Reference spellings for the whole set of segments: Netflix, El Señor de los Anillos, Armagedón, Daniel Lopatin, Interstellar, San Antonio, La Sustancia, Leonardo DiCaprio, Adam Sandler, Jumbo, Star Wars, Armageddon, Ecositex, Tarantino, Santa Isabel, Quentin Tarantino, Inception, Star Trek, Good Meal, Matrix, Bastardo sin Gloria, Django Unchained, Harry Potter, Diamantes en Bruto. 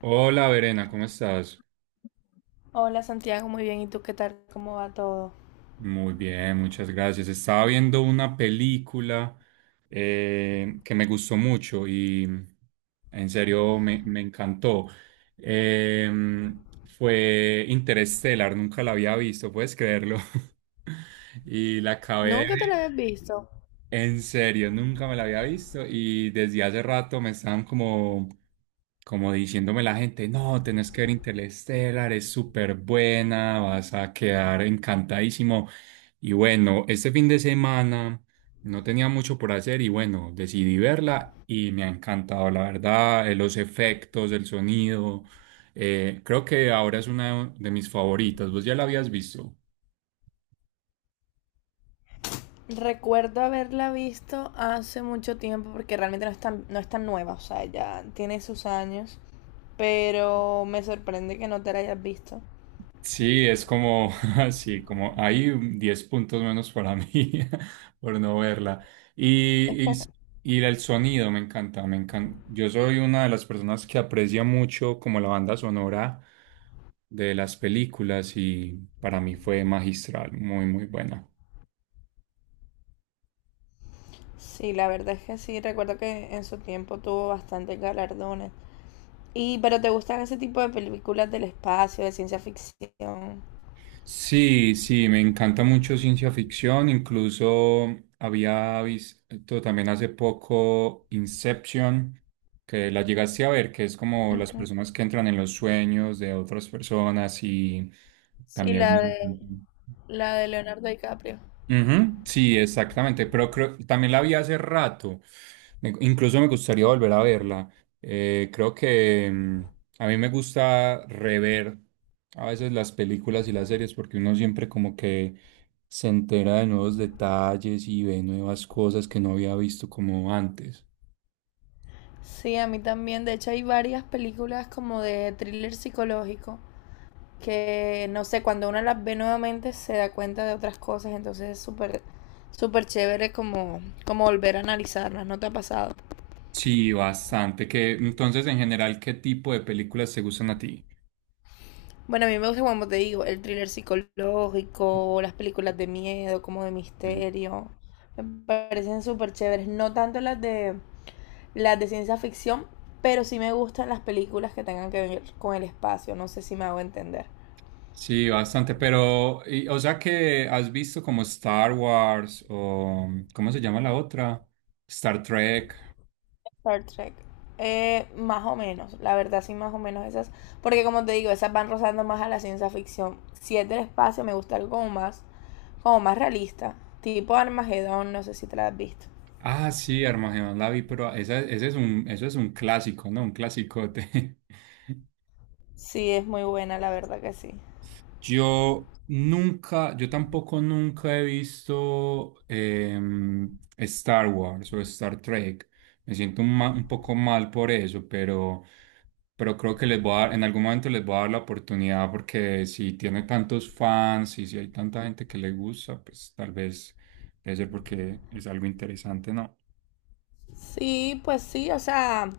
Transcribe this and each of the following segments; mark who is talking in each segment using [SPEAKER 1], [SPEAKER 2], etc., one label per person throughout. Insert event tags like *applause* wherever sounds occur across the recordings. [SPEAKER 1] Hola, Verena, ¿cómo estás?
[SPEAKER 2] Hola Santiago, muy bien. ¿Y tú qué tal? ¿Cómo va todo?
[SPEAKER 1] Muy bien, muchas gracias. Estaba viendo una película que me gustó mucho y en serio me encantó. Eh, Fue Interstellar, nunca la había visto, puedes creerlo. *laughs* Y la acabé de
[SPEAKER 2] Nunca te
[SPEAKER 1] ver.
[SPEAKER 2] la habías visto.
[SPEAKER 1] En serio, nunca me la había visto y desde hace rato me estaban como diciéndome la gente, no, tenés que ver Interstellar, es súper buena, vas a quedar encantadísimo. Y bueno, este fin de semana no tenía mucho por hacer y bueno, decidí verla y me ha encantado, la verdad, los efectos, el sonido, creo que ahora es una de mis favoritas. ¿Vos ya la habías visto?
[SPEAKER 2] Recuerdo haberla visto hace mucho tiempo porque realmente no es tan nueva, o sea, ya tiene sus años, pero me sorprende que no te la hayas visto.
[SPEAKER 1] Sí, es como, *laughs* así, como hay un 10 puntos menos para mí *laughs* por no verla. Y, y, y el sonido me encanta, me encanta. Yo soy una de las personas que aprecia mucho como la banda sonora de las películas y para mí fue magistral, muy, muy buena.
[SPEAKER 2] Sí, la verdad es que sí, recuerdo que en su tiempo tuvo bastantes galardones. Y, pero ¿te gustan ese tipo de películas del espacio, de ciencia ficción?
[SPEAKER 1] Sí, sí, me encanta mucho ciencia ficción. Incluso había visto también hace poco Inception, que la llegaste a ver, que es como las
[SPEAKER 2] Ujú.
[SPEAKER 1] personas que entran en los sueños de otras personas y
[SPEAKER 2] Sí,
[SPEAKER 1] también...
[SPEAKER 2] la de Leonardo DiCaprio.
[SPEAKER 1] Ujú, sí, exactamente, pero creo, también la vi hace rato. Incluso me gustaría volver a verla. Creo que a mí me gusta rever a veces las películas y las series porque uno siempre como que se entera de nuevos detalles y ve nuevas cosas que no había visto como antes.
[SPEAKER 2] Sí, a mí también. De hecho, hay varias películas como de thriller psicológico que, no sé, cuando uno las ve nuevamente se da cuenta de otras cosas. Entonces es súper, súper chévere como volver a analizarlas. ¿No te ha pasado?
[SPEAKER 1] Sí, bastante. Que, entonces, en general, ¿qué tipo de películas te gustan a ti?
[SPEAKER 2] Bueno, a mí me gusta, como te digo, el thriller psicológico, las películas de miedo, como de misterio. Me parecen súper chéveres. No tanto las de ciencia ficción, pero sí me gustan las películas que tengan que ver con el espacio. No sé si me hago entender.
[SPEAKER 1] Sí, bastante, pero, o sea que has visto como Star Wars o, ¿cómo se llama la otra? Star Trek.
[SPEAKER 2] Star Trek. Más o menos, la verdad sí, más o menos esas. Porque como te digo, esas van rozando más a la ciencia ficción. Si es del espacio, me gusta algo como más realista. Tipo Armageddon, no sé si te la has visto.
[SPEAKER 1] Ah, sí, Armagedón la vi, pero esa, ese es un, eso es un clásico, ¿no? Un clasicote. *laughs*
[SPEAKER 2] Sí, es muy buena, la verdad que sí.
[SPEAKER 1] Yo nunca, yo tampoco nunca he visto Star Wars o Star Trek. Me siento un, un poco mal por eso, pero creo que les voy a dar, en algún momento les voy a dar la oportunidad porque si tiene tantos fans y si hay tanta gente que le gusta, pues tal vez debe ser porque es algo interesante, ¿no?
[SPEAKER 2] Sí, pues sí, o sea,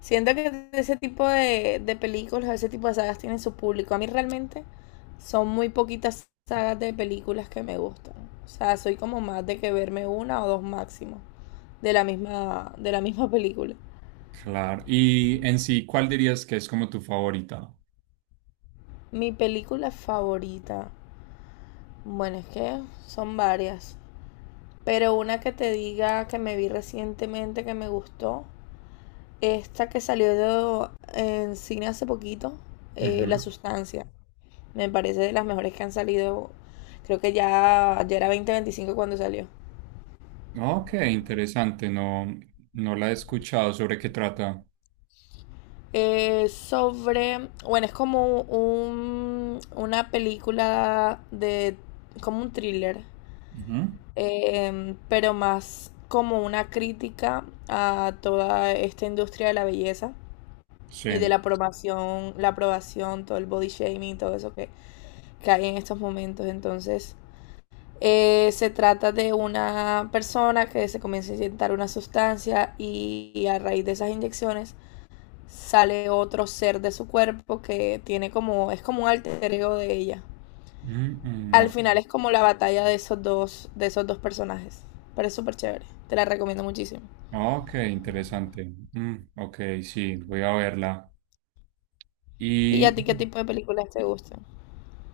[SPEAKER 2] siento que ese tipo de películas, ese tipo de sagas tienen su público. A mí realmente son muy poquitas sagas de películas que me gustan. O sea, soy como más de que verme una o dos máximo de la misma *laughs* película.
[SPEAKER 1] Claro. Y en sí, ¿cuál dirías que es como tu favorita?
[SPEAKER 2] Mi película favorita, bueno, es que son varias, pero una que te diga que me vi recientemente que me gustó, esta que salió de- en cine hace poquito, La
[SPEAKER 1] Ujú.
[SPEAKER 2] Sustancia. Me parece de las mejores que han salido. Creo que ya era 2025 cuando salió.
[SPEAKER 1] Ok, interesante, no, no la he escuchado. ¿Sobre qué trata?
[SPEAKER 2] Sobre. Bueno, es como una película de. Como un thriller.
[SPEAKER 1] Ujú.
[SPEAKER 2] Pero más como una crítica a toda esta industria de la belleza
[SPEAKER 1] Sí.
[SPEAKER 2] y de la aprobación, todo el body shaming, todo eso que hay en estos momentos. Entonces, se trata de una persona que se comienza a inyectar una sustancia y a raíz de esas inyecciones sale otro ser de su cuerpo que tiene como es como un alter ego de ella.
[SPEAKER 1] Mm, mm,
[SPEAKER 2] Al
[SPEAKER 1] ok.
[SPEAKER 2] final es como la batalla de esos dos personajes, pero es súper chévere. Te la recomiendo muchísimo.
[SPEAKER 1] Ok, interesante. Mm, ok, sí, voy a verla.
[SPEAKER 2] ¿Y
[SPEAKER 1] Y
[SPEAKER 2] a ti qué tipo de películas te gustan?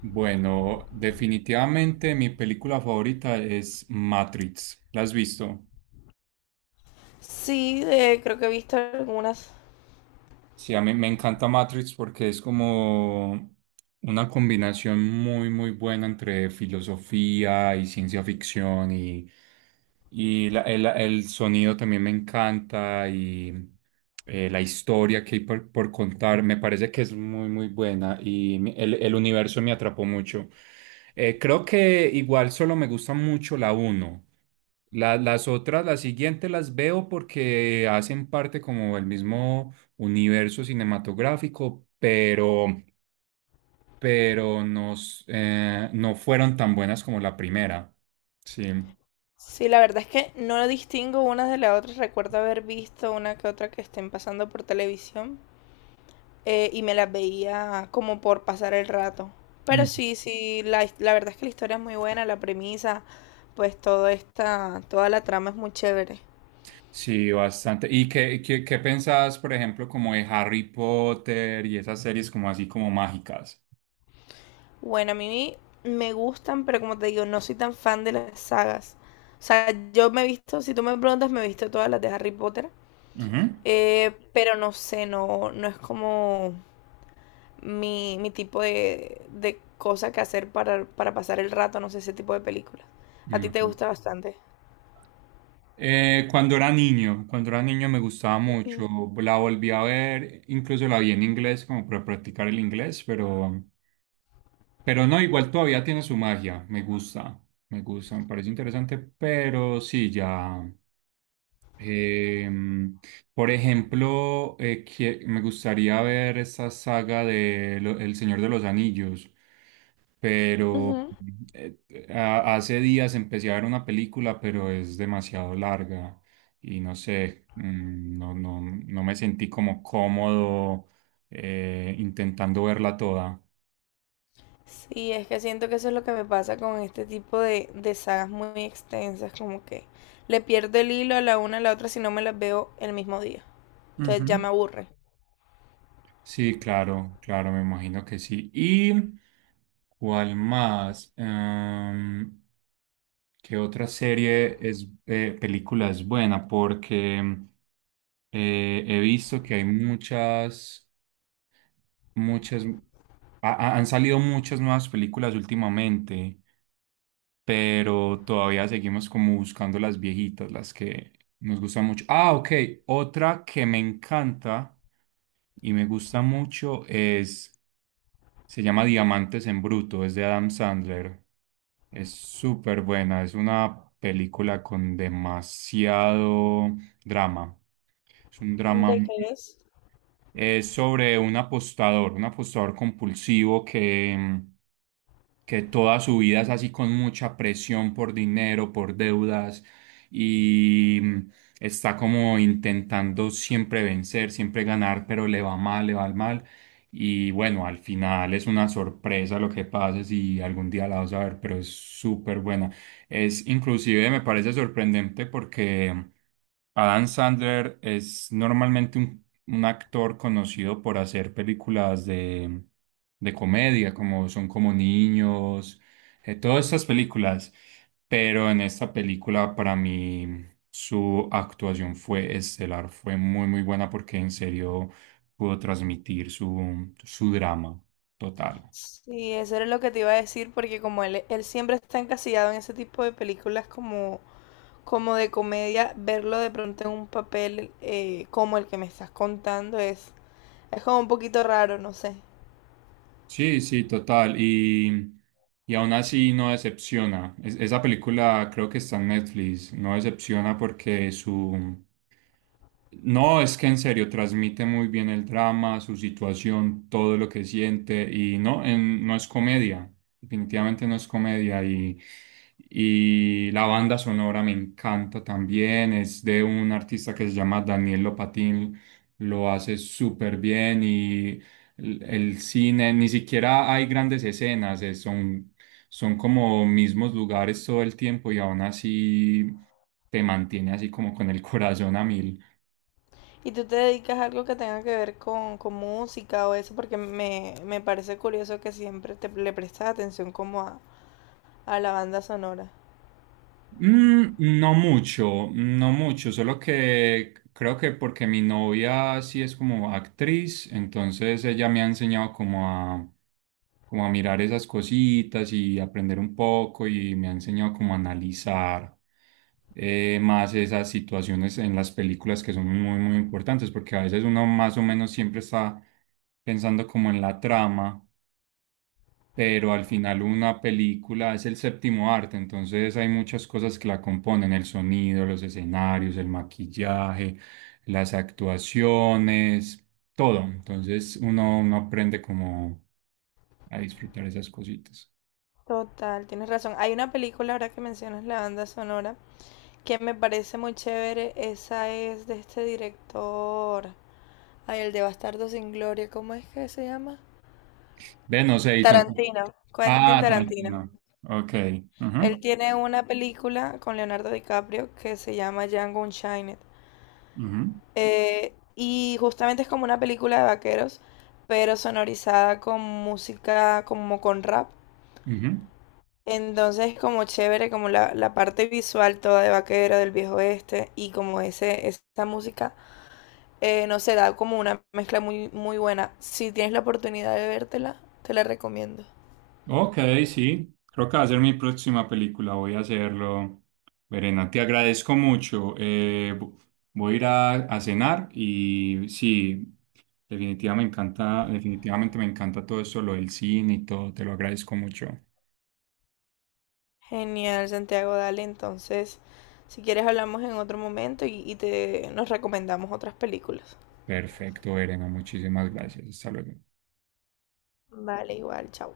[SPEAKER 1] bueno, definitivamente mi película favorita es Matrix. ¿La has visto?
[SPEAKER 2] Sí, creo que he visto algunas.
[SPEAKER 1] Sí, a mí me encanta Matrix porque es como una combinación muy, muy buena entre filosofía y ciencia ficción y el sonido también me encanta y la historia que hay por contar me parece que es muy, muy buena y el universo me atrapó mucho. Creo que igual solo me gusta mucho la uno. Las otras, las siguientes las veo porque hacen parte como del mismo universo cinematográfico, pero, pero no fueron tan buenas como la primera. Sí.
[SPEAKER 2] Sí, la verdad es que no distingo unas de las otras. Recuerdo haber visto una que otra que estén pasando por televisión. Y me las veía como por pasar el rato.
[SPEAKER 1] Mm.
[SPEAKER 2] Pero sí, sí, la verdad es que la historia es muy buena, la premisa, pues toda la trama es muy chévere.
[SPEAKER 1] Sí, bastante. ¿Y qué pensás, por ejemplo, como de Harry Potter y esas series como así como mágicas?
[SPEAKER 2] Bueno, a mí me gustan, pero como te digo, no soy tan fan de las sagas. O sea, yo me he visto, si tú me preguntas, me he visto todas las de Harry Potter,
[SPEAKER 1] Ujú.
[SPEAKER 2] pero no sé, no es como mi tipo de cosa que hacer para pasar el rato, no sé, ese tipo de películas. A ti te
[SPEAKER 1] Ujú.
[SPEAKER 2] gusta bastante.
[SPEAKER 1] Cuando era niño me gustaba
[SPEAKER 2] Ujú.
[SPEAKER 1] mucho, la volví a ver, incluso la vi en inglés como para practicar el inglés, pero no, igual todavía tiene su magia, me gusta, me gusta, me parece interesante, pero sí, ya. Em, por ejemplo, me gustaría ver esa saga de El Señor de los Anillos, pero
[SPEAKER 2] Ujú.
[SPEAKER 1] eh, hace días empecé a ver una película, pero es demasiado larga y no sé, no me sentí como cómodo intentando verla toda.
[SPEAKER 2] Sí, es que siento que eso es lo que me pasa con este tipo de sagas muy extensas, como que le pierdo el hilo a la una a la otra si no me las veo el mismo día. Entonces ya
[SPEAKER 1] Ujú.
[SPEAKER 2] me aburre.
[SPEAKER 1] Sí, claro, claro, me imagino que sí. ¿Y cuál más? Em, ¿qué otra serie es película es buena? Porque he visto que hay muchas, muchas, han salido muchas nuevas películas últimamente, pero todavía seguimos como buscando las viejitas, las que nos gustan mucho. Ah, ok, otra que me encanta y me gusta mucho es, se llama Diamantes en Bruto, es de Adam Sandler. Es súper buena, es una película con demasiado drama. Es un drama,
[SPEAKER 2] ¿De qué es?
[SPEAKER 1] es sobre un apostador compulsivo que, que toda su vida es así con mucha presión por dinero, por deudas y está como intentando siempre vencer, siempre ganar, pero le va mal, le va mal. Y bueno, al final es una sorpresa lo que pasa si algún día la vas a ver, pero es súper buena. Es inclusive me parece sorprendente porque Adam Sandler es normalmente un actor conocido por hacer películas de comedia, como son como niños, todas estas películas. Pero en esta película, para mí, su actuación fue estelar, fue muy, muy buena porque en serio pudo transmitir su drama total.
[SPEAKER 2] Sí, eso era lo que te iba a decir, porque como él siempre está encasillado en ese tipo de películas como, como de comedia, verlo de pronto en un papel como el que me estás contando es como un poquito raro, no sé.
[SPEAKER 1] Sí, sí, total. Y aún así no decepciona. Esa película creo que está en Netflix. No decepciona porque su... No, es que en serio transmite muy bien el drama, su situación, todo lo que siente y no, no es comedia, definitivamente no es comedia y la banda sonora me encanta también, es de un artista que se llama Daniel Lopatin, lo hace súper bien y el cine, ni siquiera hay grandes escenas, son como mismos lugares todo el tiempo y aún así te mantiene así como con el corazón a mil.
[SPEAKER 2] ¿Y tú te dedicas a algo que tenga que ver con música o eso? Porque me parece curioso que siempre te, le prestas atención como a la banda sonora.
[SPEAKER 1] Mm, no mucho, no mucho, solo que creo que porque mi novia sí es como actriz, entonces ella me ha enseñado como como a mirar esas cositas y aprender un poco y me ha enseñado como a analizar más esas situaciones en las películas que son muy, muy importantes, porque a veces uno más o menos siempre está pensando como en la trama pero al final una película es el séptimo arte, entonces hay muchas cosas que la componen, el sonido, los escenarios, el maquillaje, las actuaciones, todo. Entonces uno aprende como a disfrutar esas cositas.
[SPEAKER 2] Total, tienes razón. Hay una película ahora que mencionas la banda sonora que me parece muy chévere. Esa es de este director. Ay, el de Bastardo sin Gloria, ¿cómo es que se llama?
[SPEAKER 1] Ve, no sé, y tampoco.
[SPEAKER 2] Tarantino, Quentin
[SPEAKER 1] Ah,
[SPEAKER 2] Tarantino.
[SPEAKER 1] Tarantino. Ok.
[SPEAKER 2] Él
[SPEAKER 1] Ujú,
[SPEAKER 2] tiene una película con Leonardo DiCaprio que se llama Django Unchained.
[SPEAKER 1] ujú,
[SPEAKER 2] Y justamente es como una película de vaqueros, pero sonorizada con música como con rap.
[SPEAKER 1] ujú.
[SPEAKER 2] Entonces como chévere, como la parte visual toda de vaquero, del viejo oeste, y como esa música, no sé, da como una mezcla muy, muy buena. Si tienes la oportunidad de vértela, te la recomiendo.
[SPEAKER 1] Ok, sí, creo que va a ser mi próxima película, voy a hacerlo. Verena, te agradezco mucho. Voy a ir a cenar y sí, definitivamente me encanta todo eso, lo del cine y todo, te lo agradezco mucho.
[SPEAKER 2] Genial, Santiago, dale. Entonces, si quieres hablamos en otro momento y te, nos recomendamos otras películas.
[SPEAKER 1] Perfecto, Verena, muchísimas gracias. Hasta luego.
[SPEAKER 2] Vale, igual, chao.